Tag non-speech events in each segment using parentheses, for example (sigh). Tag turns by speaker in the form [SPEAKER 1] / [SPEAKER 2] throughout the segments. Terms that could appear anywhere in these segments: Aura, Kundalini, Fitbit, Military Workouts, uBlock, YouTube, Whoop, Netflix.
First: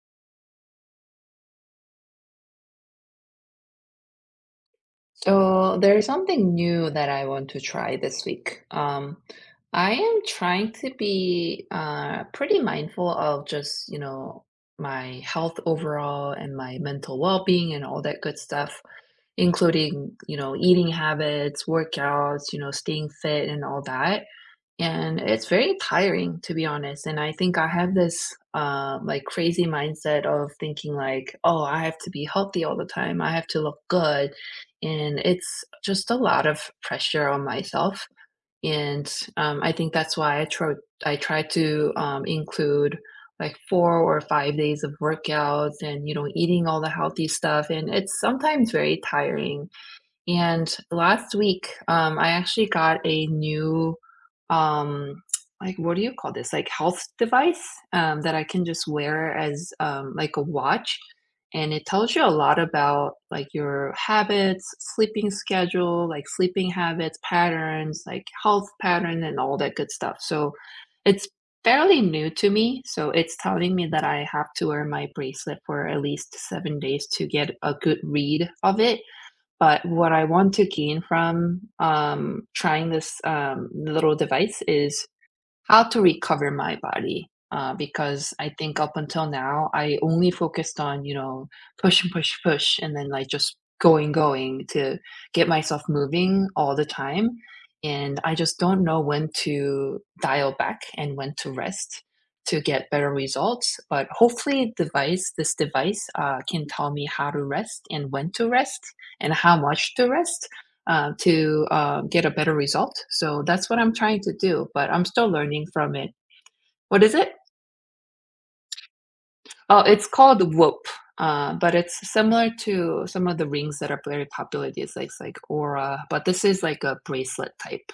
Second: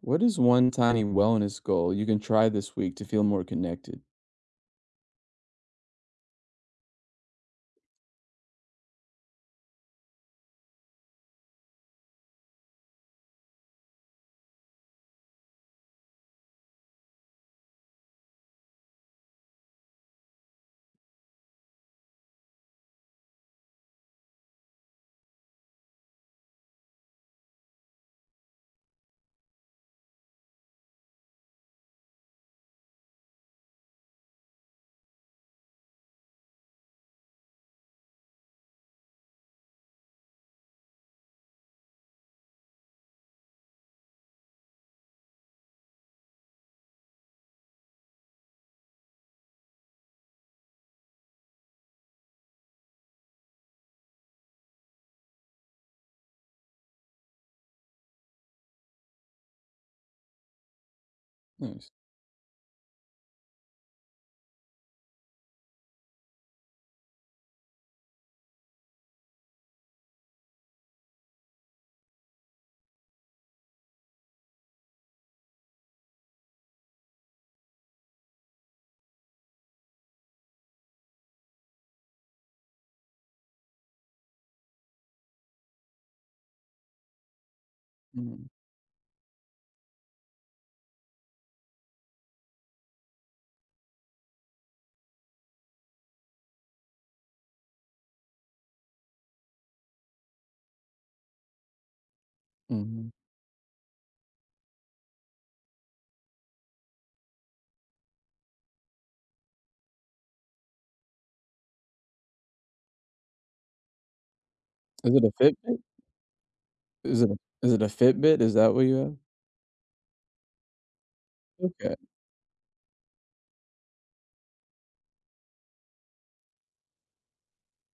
[SPEAKER 1] What is one tiny wellness goal you can try this week to feel more connected?
[SPEAKER 2] So there is something new that I want to try this week. I am trying to be pretty mindful of just, you know, my health overall and my mental well-being and all that good stuff, including, you know, eating habits, workouts, you know, staying fit and all that. And it's very tiring, to be honest. And I think I have this like crazy mindset of thinking like, oh, I have to be healthy all the time. I have to look good, and it's just a lot of pressure on myself. And I think that's why I try to include like 4 or 5 days of workouts and you know eating all the healthy stuff. And it's sometimes very tiring and last week, I actually got a new, um, like, what do you call this? Like, health device that I can just wear as like a watch. And it
[SPEAKER 1] Nice.
[SPEAKER 2] tells you a lot about like your habits, sleeping schedule, like sleeping habits, patterns, like health pattern, and all that good stuff. So it's fairly new to me. So it's telling me that I have to wear my bracelet for at least 7 days to get a good read of it, but what I want to gain from trying this little device is how to recover my body because
[SPEAKER 1] Mhm,
[SPEAKER 2] I think up until now I only focused on, you know, push and push and then like just going to get myself moving all the time, and I just don't know when to dial back and when to rest to get
[SPEAKER 1] mhm.
[SPEAKER 2] better results, but hopefully device this device can tell me how to rest and when to rest and how much to rest to get a better result. So that's what I'm trying to do, but I'm
[SPEAKER 1] Is it
[SPEAKER 2] still
[SPEAKER 1] a
[SPEAKER 2] learning
[SPEAKER 1] Fitbit?
[SPEAKER 2] from it. What is
[SPEAKER 1] Is it
[SPEAKER 2] it?
[SPEAKER 1] a is it a Fitbit? Is that what you have?
[SPEAKER 2] Oh, it's called Whoop, but
[SPEAKER 1] Okay.
[SPEAKER 2] it's similar to some of the rings that are very popular these days, like Aura. But this is like a bracelet type.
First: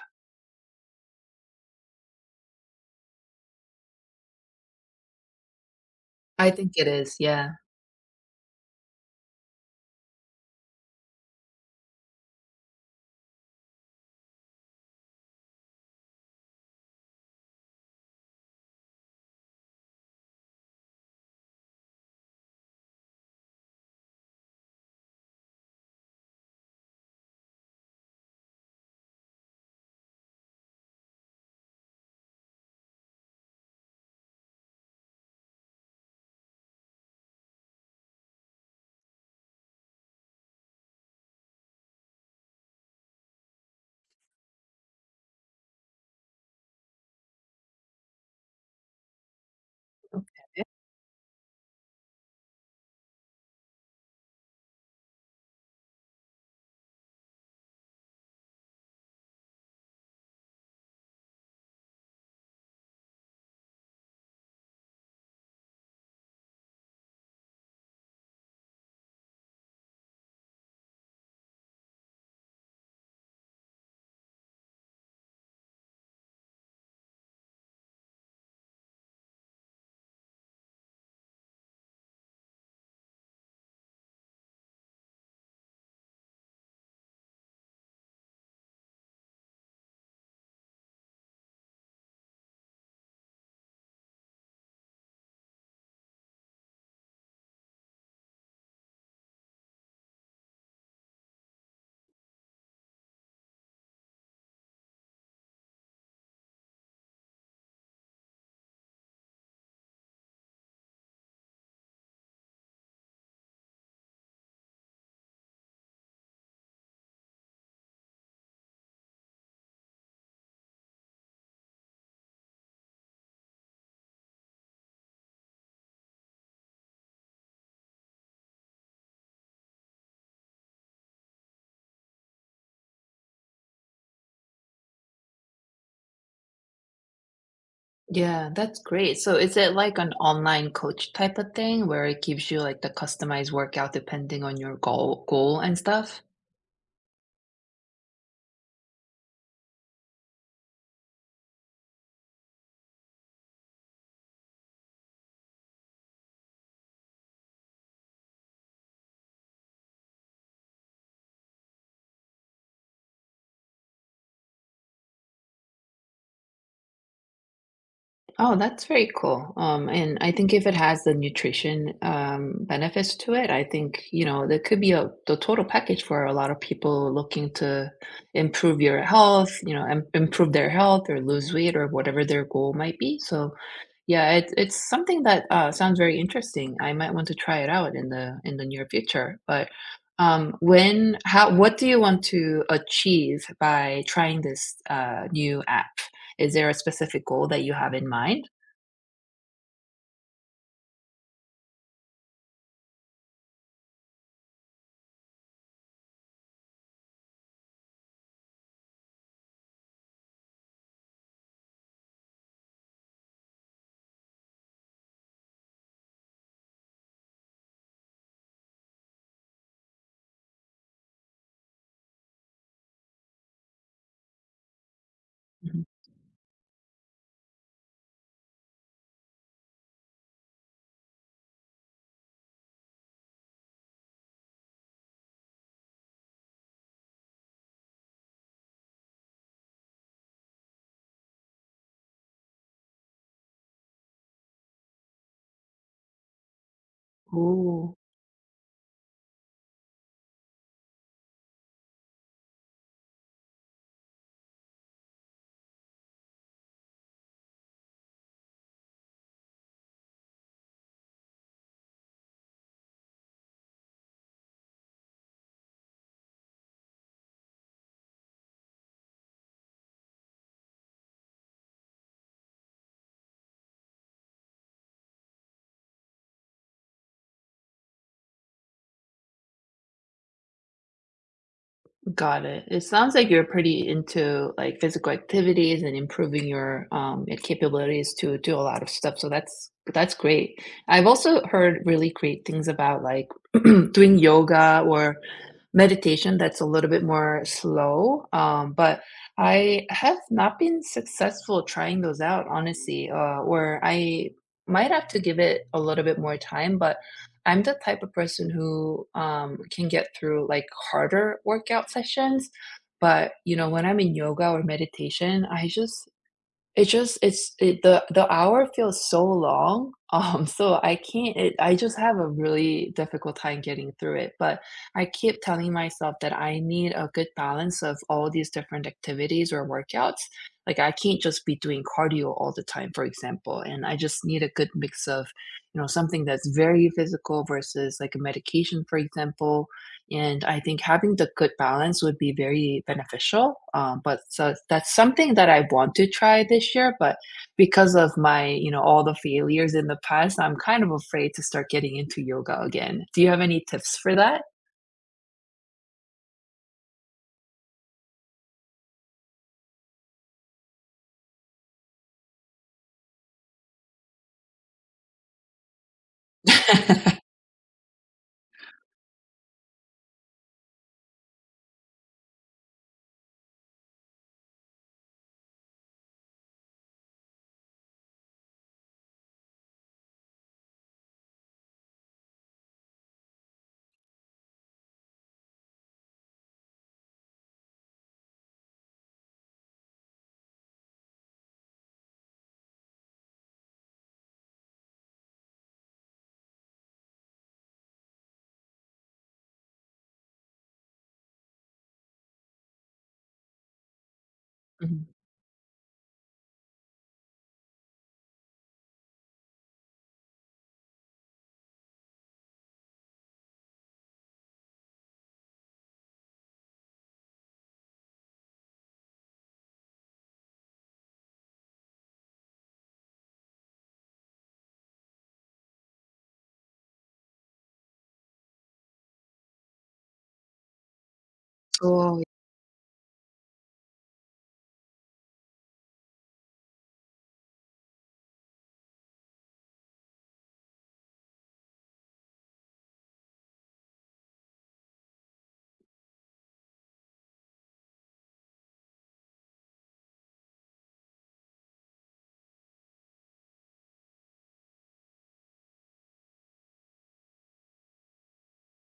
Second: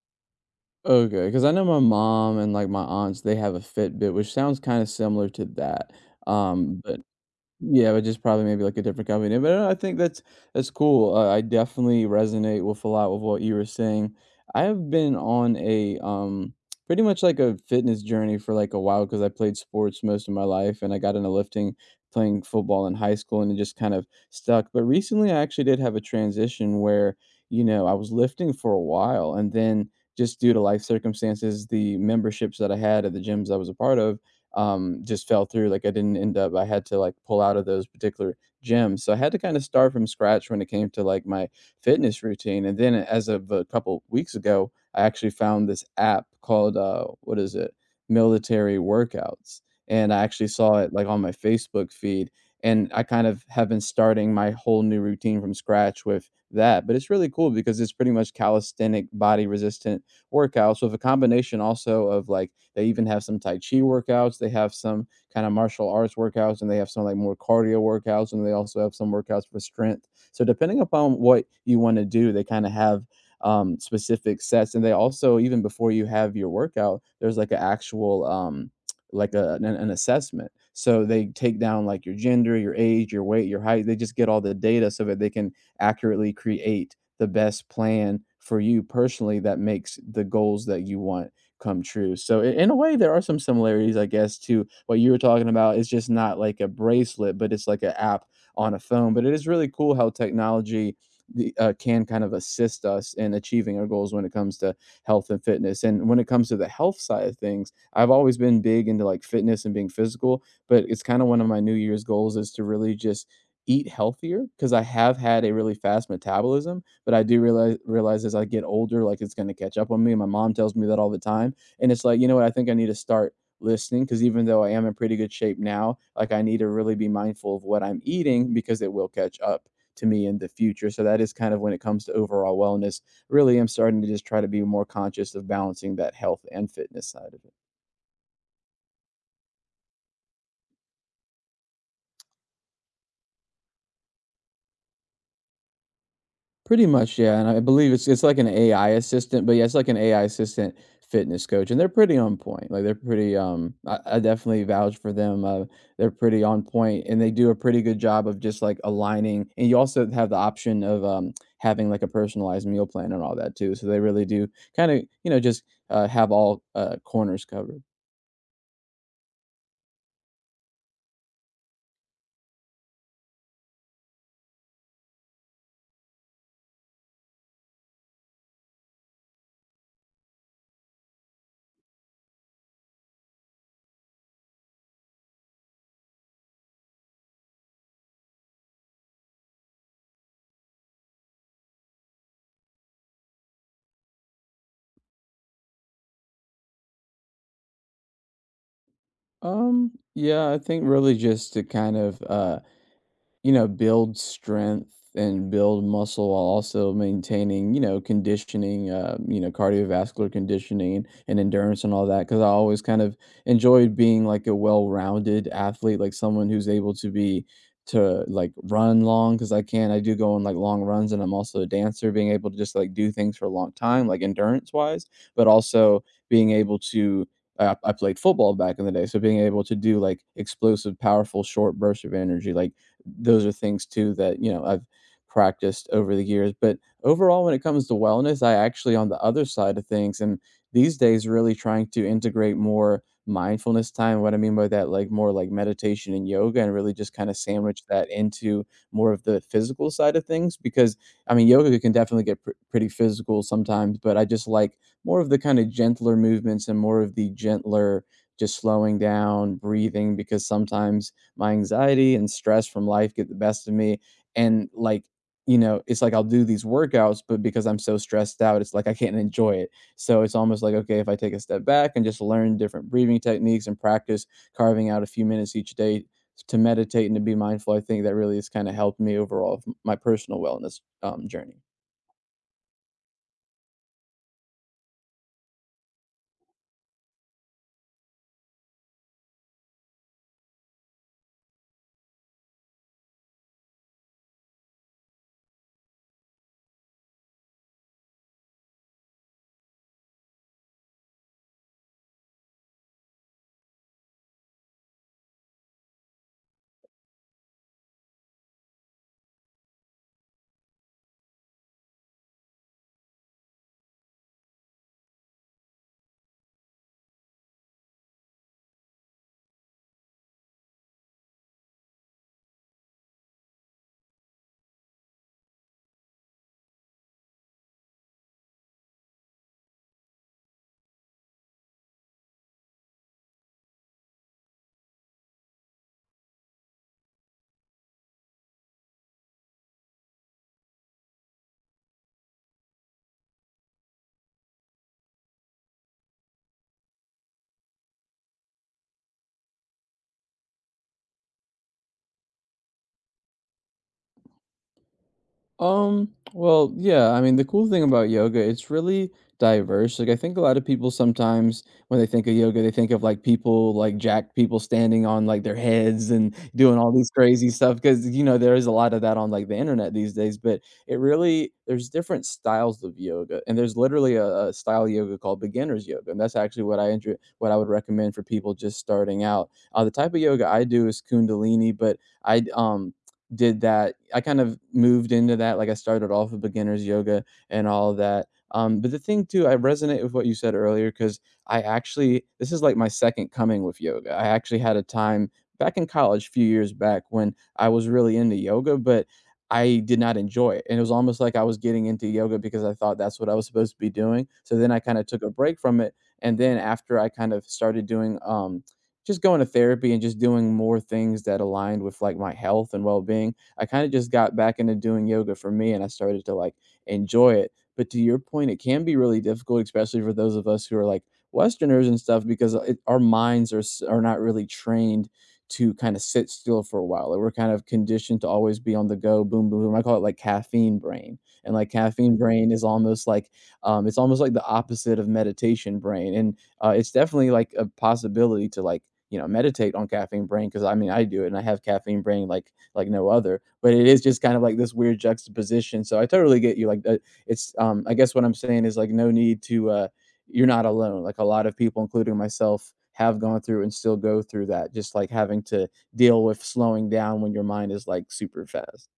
[SPEAKER 1] Okay. Because I know my mom and, like, my aunts, they have a Fitbit, which sounds kinda similar to that,
[SPEAKER 2] I think
[SPEAKER 1] um,
[SPEAKER 2] it
[SPEAKER 1] but
[SPEAKER 2] is. Yeah.
[SPEAKER 1] yeah, but just probably maybe like a different company. But no, I think that's cool. I definitely resonate with a lot of what you were saying. I have been on a pretty much like a fitness journey for like a while because I played sports most of my life and I got into lifting playing football in high school and it just kind of stuck. But recently I actually did have a transition where, you know, I was lifting for a while and then just due to life circumstances, the memberships that I had at the gyms I was a part of just fell through. Like I didn't end up, I had to like pull out of those particular gyms. So I had to kind of start from scratch when it came to like my fitness routine. And then as of a couple weeks ago, I actually found this app called, what is it? Military Workouts. And I
[SPEAKER 2] Okay.
[SPEAKER 1] actually saw it like on my Facebook feed. And I kind of have been starting my whole new routine from scratch with that. But it's really cool because it's pretty much calisthenic body resistance workouts with a combination also of like they even have some tai chi workouts, they have some kind of martial arts workouts, and they have some like more cardio workouts, and they also have some workouts for strength, so depending upon what you want to do, they kind of have specific sets. And they also, even before you have your workout, there's like an actual like an assessment, so they take down like your gender, your age, your weight, your height. They just get all the data so that they can accurately create the best plan for you personally that makes the goals that you want come true. So in a way, there are some similarities, I guess, to what you were talking about. It's just not like a bracelet, but it's like an app on a phone. But it is really cool how technology can kind of assist us in achieving our goals when it comes to health and fitness. And when it comes to the health side of things, I've always been big into like fitness and being physical, but it's kind of one of my New Year's goals is to really just eat healthier because I have had a really fast metabolism, but I do realize as I get older, like it's gonna catch up on me. And my mom tells me that all the time. And it's like, you know what, I think I need to start listening because even though I am in pretty good shape now, like I need to really be mindful of what I'm eating because it will catch up to me in the future. So that is kind of when it comes to overall wellness. Really, I am starting to just try to be more conscious of balancing that health and fitness side of it.
[SPEAKER 2] Yeah, that's great. So is it like an online coach type of thing where it gives you like the customized workout depending on your goal and stuff?
[SPEAKER 1] Pretty much, yeah, and I believe it's like an AI assistant, but yeah, it's like an AI assistant fitness coach, and they're pretty on point. Like they're pretty, I definitely vouch for them. They're pretty on point, and they do a pretty good job of just like aligning. And you also have the option of having like a personalized meal plan and all that too. So they really do kind of, you know, just have all corners covered.
[SPEAKER 2] Oh, that's very cool. And I think if it has the nutrition benefits to it, I think, you know, there could be a the total package for a lot of people looking to improve your health, you know, im improve their health or lose weight or whatever their goal might be. So, yeah, it's something that sounds very interesting. I might want to try it out in the near future. But when, how, what do you want to achieve by trying this new app? Is there a specific goal that you have in mind?
[SPEAKER 1] Yeah, I think really just to kind of you know, build strength and build muscle while also maintaining, you know, conditioning, you know, cardiovascular conditioning and endurance and all that. Cause I always kind of enjoyed being like a well rounded athlete, like someone who's able to be to like run long because I can. I do go on like long runs, and I'm also a dancer, being able to just like do things for a long time, like endurance wise, but
[SPEAKER 2] Mhm.
[SPEAKER 1] also being able to I played football back in the day, so being able to do like explosive, powerful, short bursts of energy, like those are things too that, you know, I've practiced over the years. But overall, when it comes to wellness, I actually on the other side of things and these days really trying to integrate more mindfulness time. What I mean by that, like more like meditation and yoga, and really just kind of sandwich
[SPEAKER 2] Ooh,
[SPEAKER 1] that into more of the physical side of things because I mean yoga can definitely get pretty physical sometimes, but I just like more of the kind of gentler movements and more of the gentler just slowing down, breathing because sometimes my anxiety and stress from life get the best of me, and like, you know, it's like I'll do these workouts but because I'm so stressed out it's like I can't enjoy it. So it's almost like, okay, if I take a step back and just learn different breathing techniques and practice carving out a few minutes each day to meditate and to be mindful, I think that really has kind of helped me overall with my personal wellness journey.
[SPEAKER 2] got it. It sounds like you're pretty into like physical activities and improving your capabilities to do a lot of stuff. So that's great. I've also heard really great things about like (clears throat) doing yoga or meditation that's a little bit more slow. But I have not been successful trying those out, honestly. Or I might have to give it a little bit more time, but I'm the type of person who can get through like harder workout sessions, but you know, when I'm in yoga or meditation, I just it just it's it the hour feels so long, (laughs) so I can't it I just have a really difficult time getting through it, but I keep telling myself that I need a good balance of all these different activities or workouts. Like, I can't just be doing cardio all the time, for example, and I just need a good mix of, you know, something that's very physical versus, like, a medication, for example, and I think having the good balance would be very beneficial. But so that's something that I want to try this year, but because of my, you know, all the failures in the past, I'm kind of afraid to start getting into yoga again. Do you have any tips for that?
[SPEAKER 1] Um, well, yeah, I mean, the cool thing about yoga, it's really diverse. Like, I think a lot of people sometimes when they think of yoga, they think of like people, like jacked people standing on like their heads and doing all these
[SPEAKER 2] (laughs)
[SPEAKER 1] crazy stuff because, you know, there is a lot of that on like the internet these days. But it really, there's different styles of yoga. And there's literally a style of yoga called beginner's yoga. And that's actually what I enjoy, what I would recommend for people just starting out. The type of yoga I do is Kundalini, but I did that. I kind of moved into that. Like I started off with beginner's yoga and all of that. But the thing too, I resonate with what you said earlier because I actually, this is like my second coming with yoga. I actually had a time back in college, a few years back, when I was really into yoga, but I did not enjoy it. And it was almost like I was getting into yoga because I thought that's what I was supposed to be doing. So then I kind of
[SPEAKER 2] Mhm.
[SPEAKER 1] took a break from it. And then after I kind of started doing just going to therapy and just doing more things that aligned with like my health and well-being. I kind of just got back into doing yoga for me, and I started to like enjoy it. But to your point, it can be really difficult, especially for those of us who are like Westerners and stuff, because our minds are not really trained to kind of sit still for a while. Like we're kind of conditioned to always be on the go, boom, boom, boom. I call it like caffeine brain. And like caffeine
[SPEAKER 2] Oh,
[SPEAKER 1] brain is almost like it's almost like the opposite of meditation brain. And it's definitely like a possibility to like, you know, meditate on caffeine brain because I mean I do it and I have caffeine brain like no other. But it is just kind of like this weird juxtaposition. So I totally get you. Like it's I guess what I'm saying is like no need to you're not alone. Like a lot of people including myself have gone through and still go through that, just like having to deal with slowing down when your mind is like super fast.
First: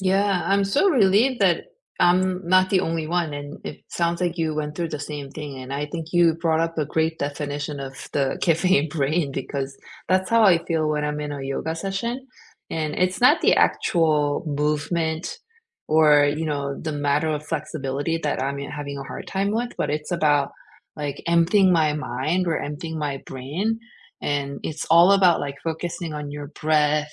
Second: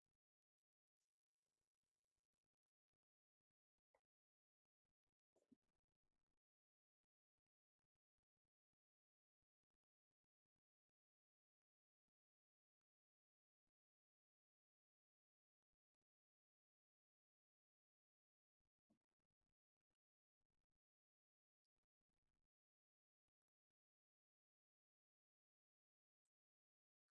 [SPEAKER 2] yeah, I'm so relieved that I'm not the only one, and it sounds like you went through the same thing. And I think you brought up a great definition of the (laughs) caffeine brain because that's how I feel when I'm in a yoga session. And it's not the actual movement or, you know, the matter of flexibility that I'm having a hard time with, but it's about like emptying my mind or emptying my brain. And it's all about like focusing on your breath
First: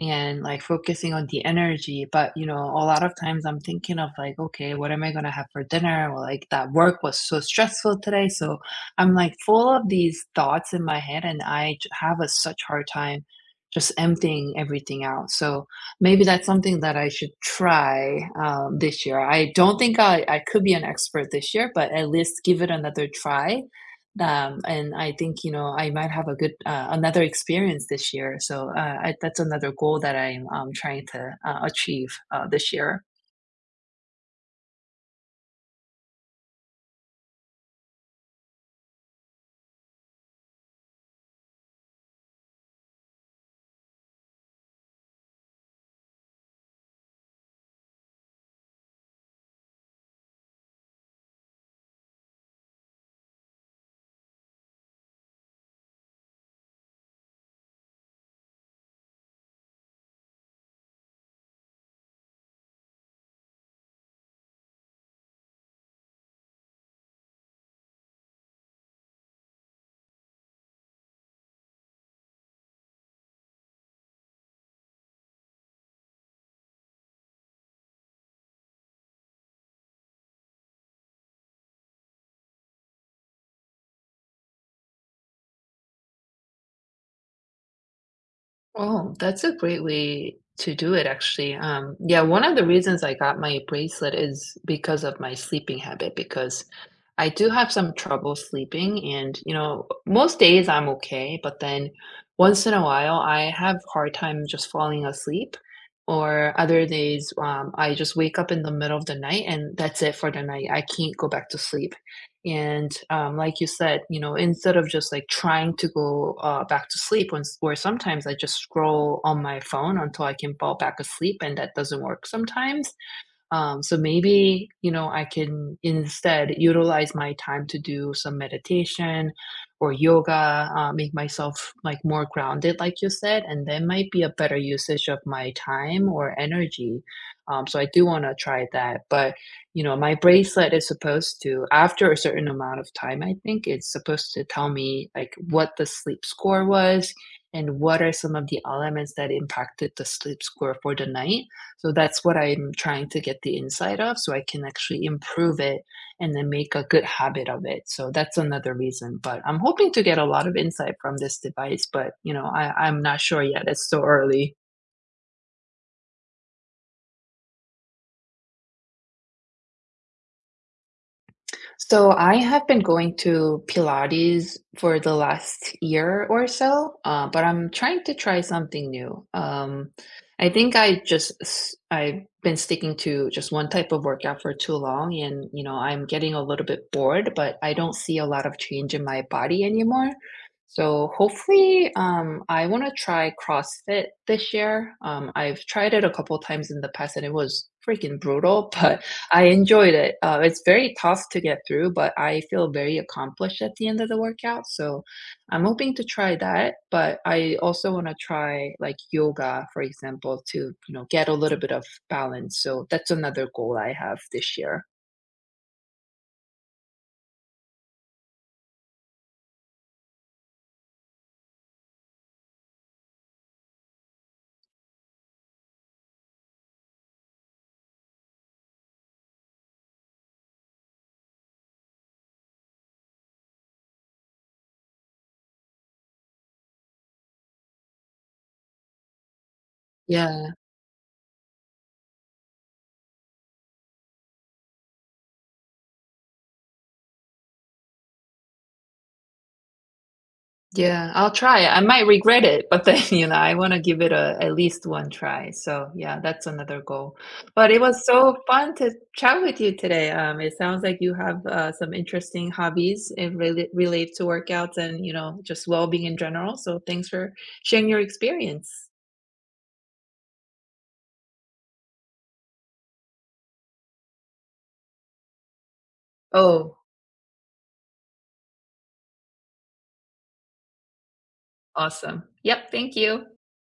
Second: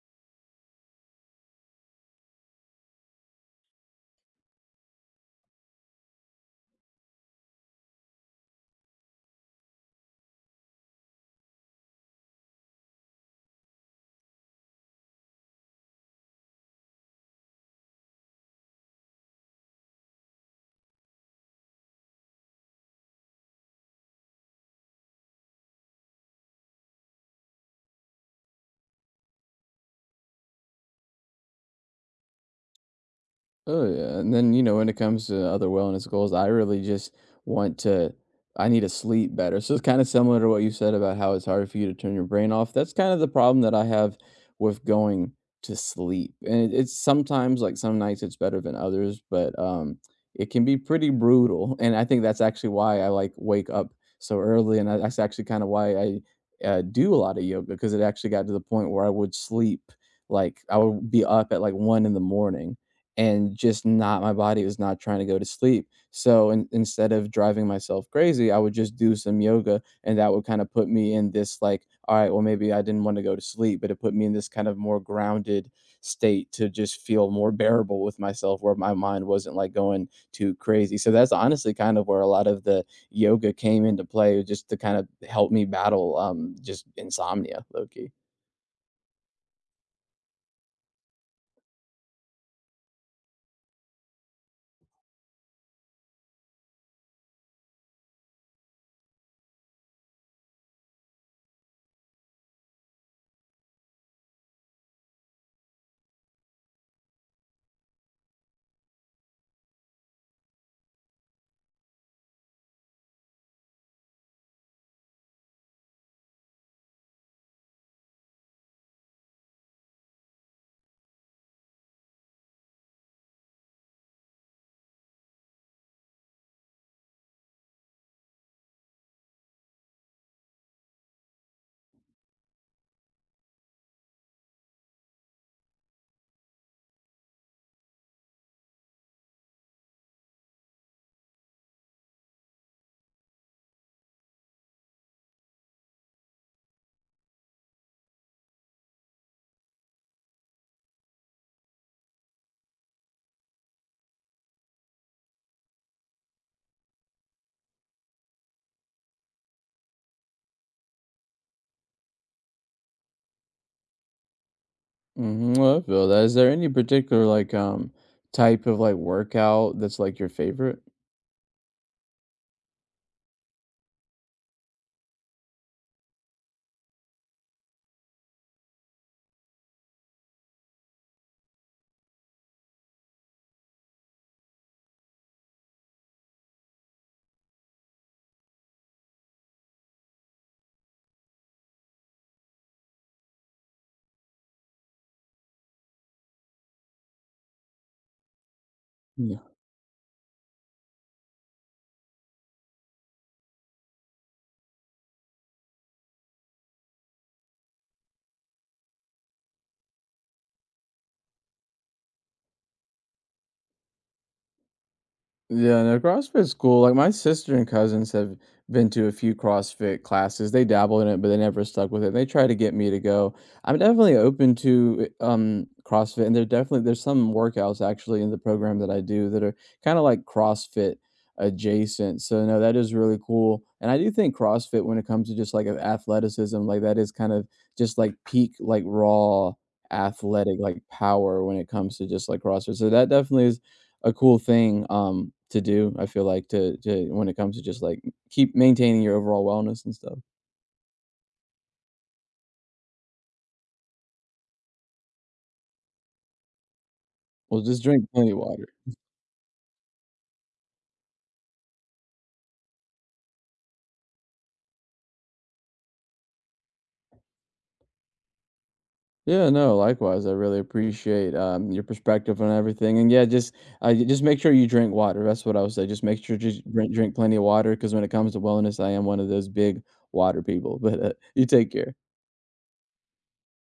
[SPEAKER 2] and like focusing on the energy. But you know, a lot of times I'm thinking of like, okay, what am I gonna have for dinner? Or like that work was so stressful today. So I'm like full of these thoughts in my head, and I have a such hard time just emptying everything out. So maybe that's something that I should try this year. I don't think I could be an expert this year, but at least give it another try and I think, you know, I might have a good another experience this year. So that's another goal that I'm trying to achieve this year.
[SPEAKER 1] Oh yeah, and then, you know, when it comes to other wellness goals, I really just want to. I need to sleep better. So it's kind of similar to what you said about how it's hard for you to turn your brain off. That's kind of the problem that I have with going to sleep, and it's sometimes like some nights it's better than others, but it can be pretty brutal. And I think that's actually why I like wake up so early, and that's actually kind of why I do a lot of yoga because it actually got to the point where I would sleep like I would be up at like one in the morning and just not my body was not trying to go to sleep. So in instead of driving myself crazy, I would just do some yoga, and that would kind of put me in this like, all right, well, maybe I didn't want to go to sleep, but it put me in this kind of more grounded state to just feel more bearable with myself where my mind wasn't like going too crazy. So that's honestly kind of where a lot of the yoga came into play, just to kind of help me battle just insomnia low key.
[SPEAKER 2] Oh, that's a great way to do it, actually. Yeah, one of the reasons I got my bracelet is because of my sleeping habit, because I do have some trouble sleeping, and you know, most days I'm okay, but then once in a while I have hard time just falling asleep, or other days I just wake up in the middle of the night and that's it for the night. I can't go back to sleep. And like you said, you know, instead of just like trying to go back to sleep, or sometimes I just scroll on my phone until I can fall back asleep, and that doesn't work sometimes. So maybe, you know, I can instead utilize my time to do some meditation or yoga, make myself like more grounded, like you said, and that might be a better usage of my time or energy. So I do want to try that. But, you know, my bracelet is supposed to, after a certain amount of time, I think it's supposed to tell me like what the sleep score was and what are some of the elements that impacted the sleep score for the night. So that's what I'm trying to get the insight of so I can actually improve it and then make a good habit of it. So that's another reason. But I'm hoping to get a lot of insight from this device, but you know, I'm not sure yet. It's so early.
[SPEAKER 1] Mhm, well, I feel that. Is there any particular, like, type of, like, workout that's, like, your favorite?
[SPEAKER 2] So I have been going to Pilates for the last year or so, but I'm trying to try something new. I think I've been sticking to just one type of workout for too long, and you know I'm getting a little bit bored, but I don't see a lot of change in my body anymore. So hopefully, I want to try CrossFit this year. I've tried it a couple times in the past, and it was freaking brutal, (laughs) but I enjoyed it. It's very tough to get through, but I feel very accomplished at the end of the workout. So I'm hoping to try that. But I also want to try like yoga, for example, to, you know, get a little bit of balance. So that's another goal I have this year.
[SPEAKER 1] Yeah, no, CrossFit's cool. Like my sister and cousins have been to a few CrossFit classes. They dabble in it, but they never stuck with it. They try to get me to go. I'm definitely open to CrossFit, and there definitely there's some workouts actually in the program that I do that are kind of like CrossFit adjacent. So no, that is really cool. And I do think CrossFit when it comes to just like of athleticism, like that is kind of just like peak like raw
[SPEAKER 2] Yeah.
[SPEAKER 1] athletic like power when it comes to just like CrossFit. So that definitely is a cool thing, to do, I feel like to when it comes to just, like, keep maintaining your overall wellness and stuff.
[SPEAKER 2] Yeah, I'll try. I might regret it, but then, (laughs) you know, I want to give it a at least one try. So, yeah, that's another goal.
[SPEAKER 1] Well,
[SPEAKER 2] But it
[SPEAKER 1] just drink
[SPEAKER 2] was
[SPEAKER 1] plenty of
[SPEAKER 2] so
[SPEAKER 1] water.
[SPEAKER 2] fun to chat with you today. It sounds like you have some interesting hobbies and really relate to workouts and, you know, just well-being in general. So, thanks for sharing your experience.
[SPEAKER 1] Yeah, no, likewise, I really appreciate, your perspective on everything, and, yeah, just, just make sure you drink water. That's what I would say, just make sure just
[SPEAKER 2] Oh,
[SPEAKER 1] drink plenty of water, because when it comes to wellness, I am one of those big water people, (laughs) but, you take care.
[SPEAKER 2] awesome. Yep, thank you.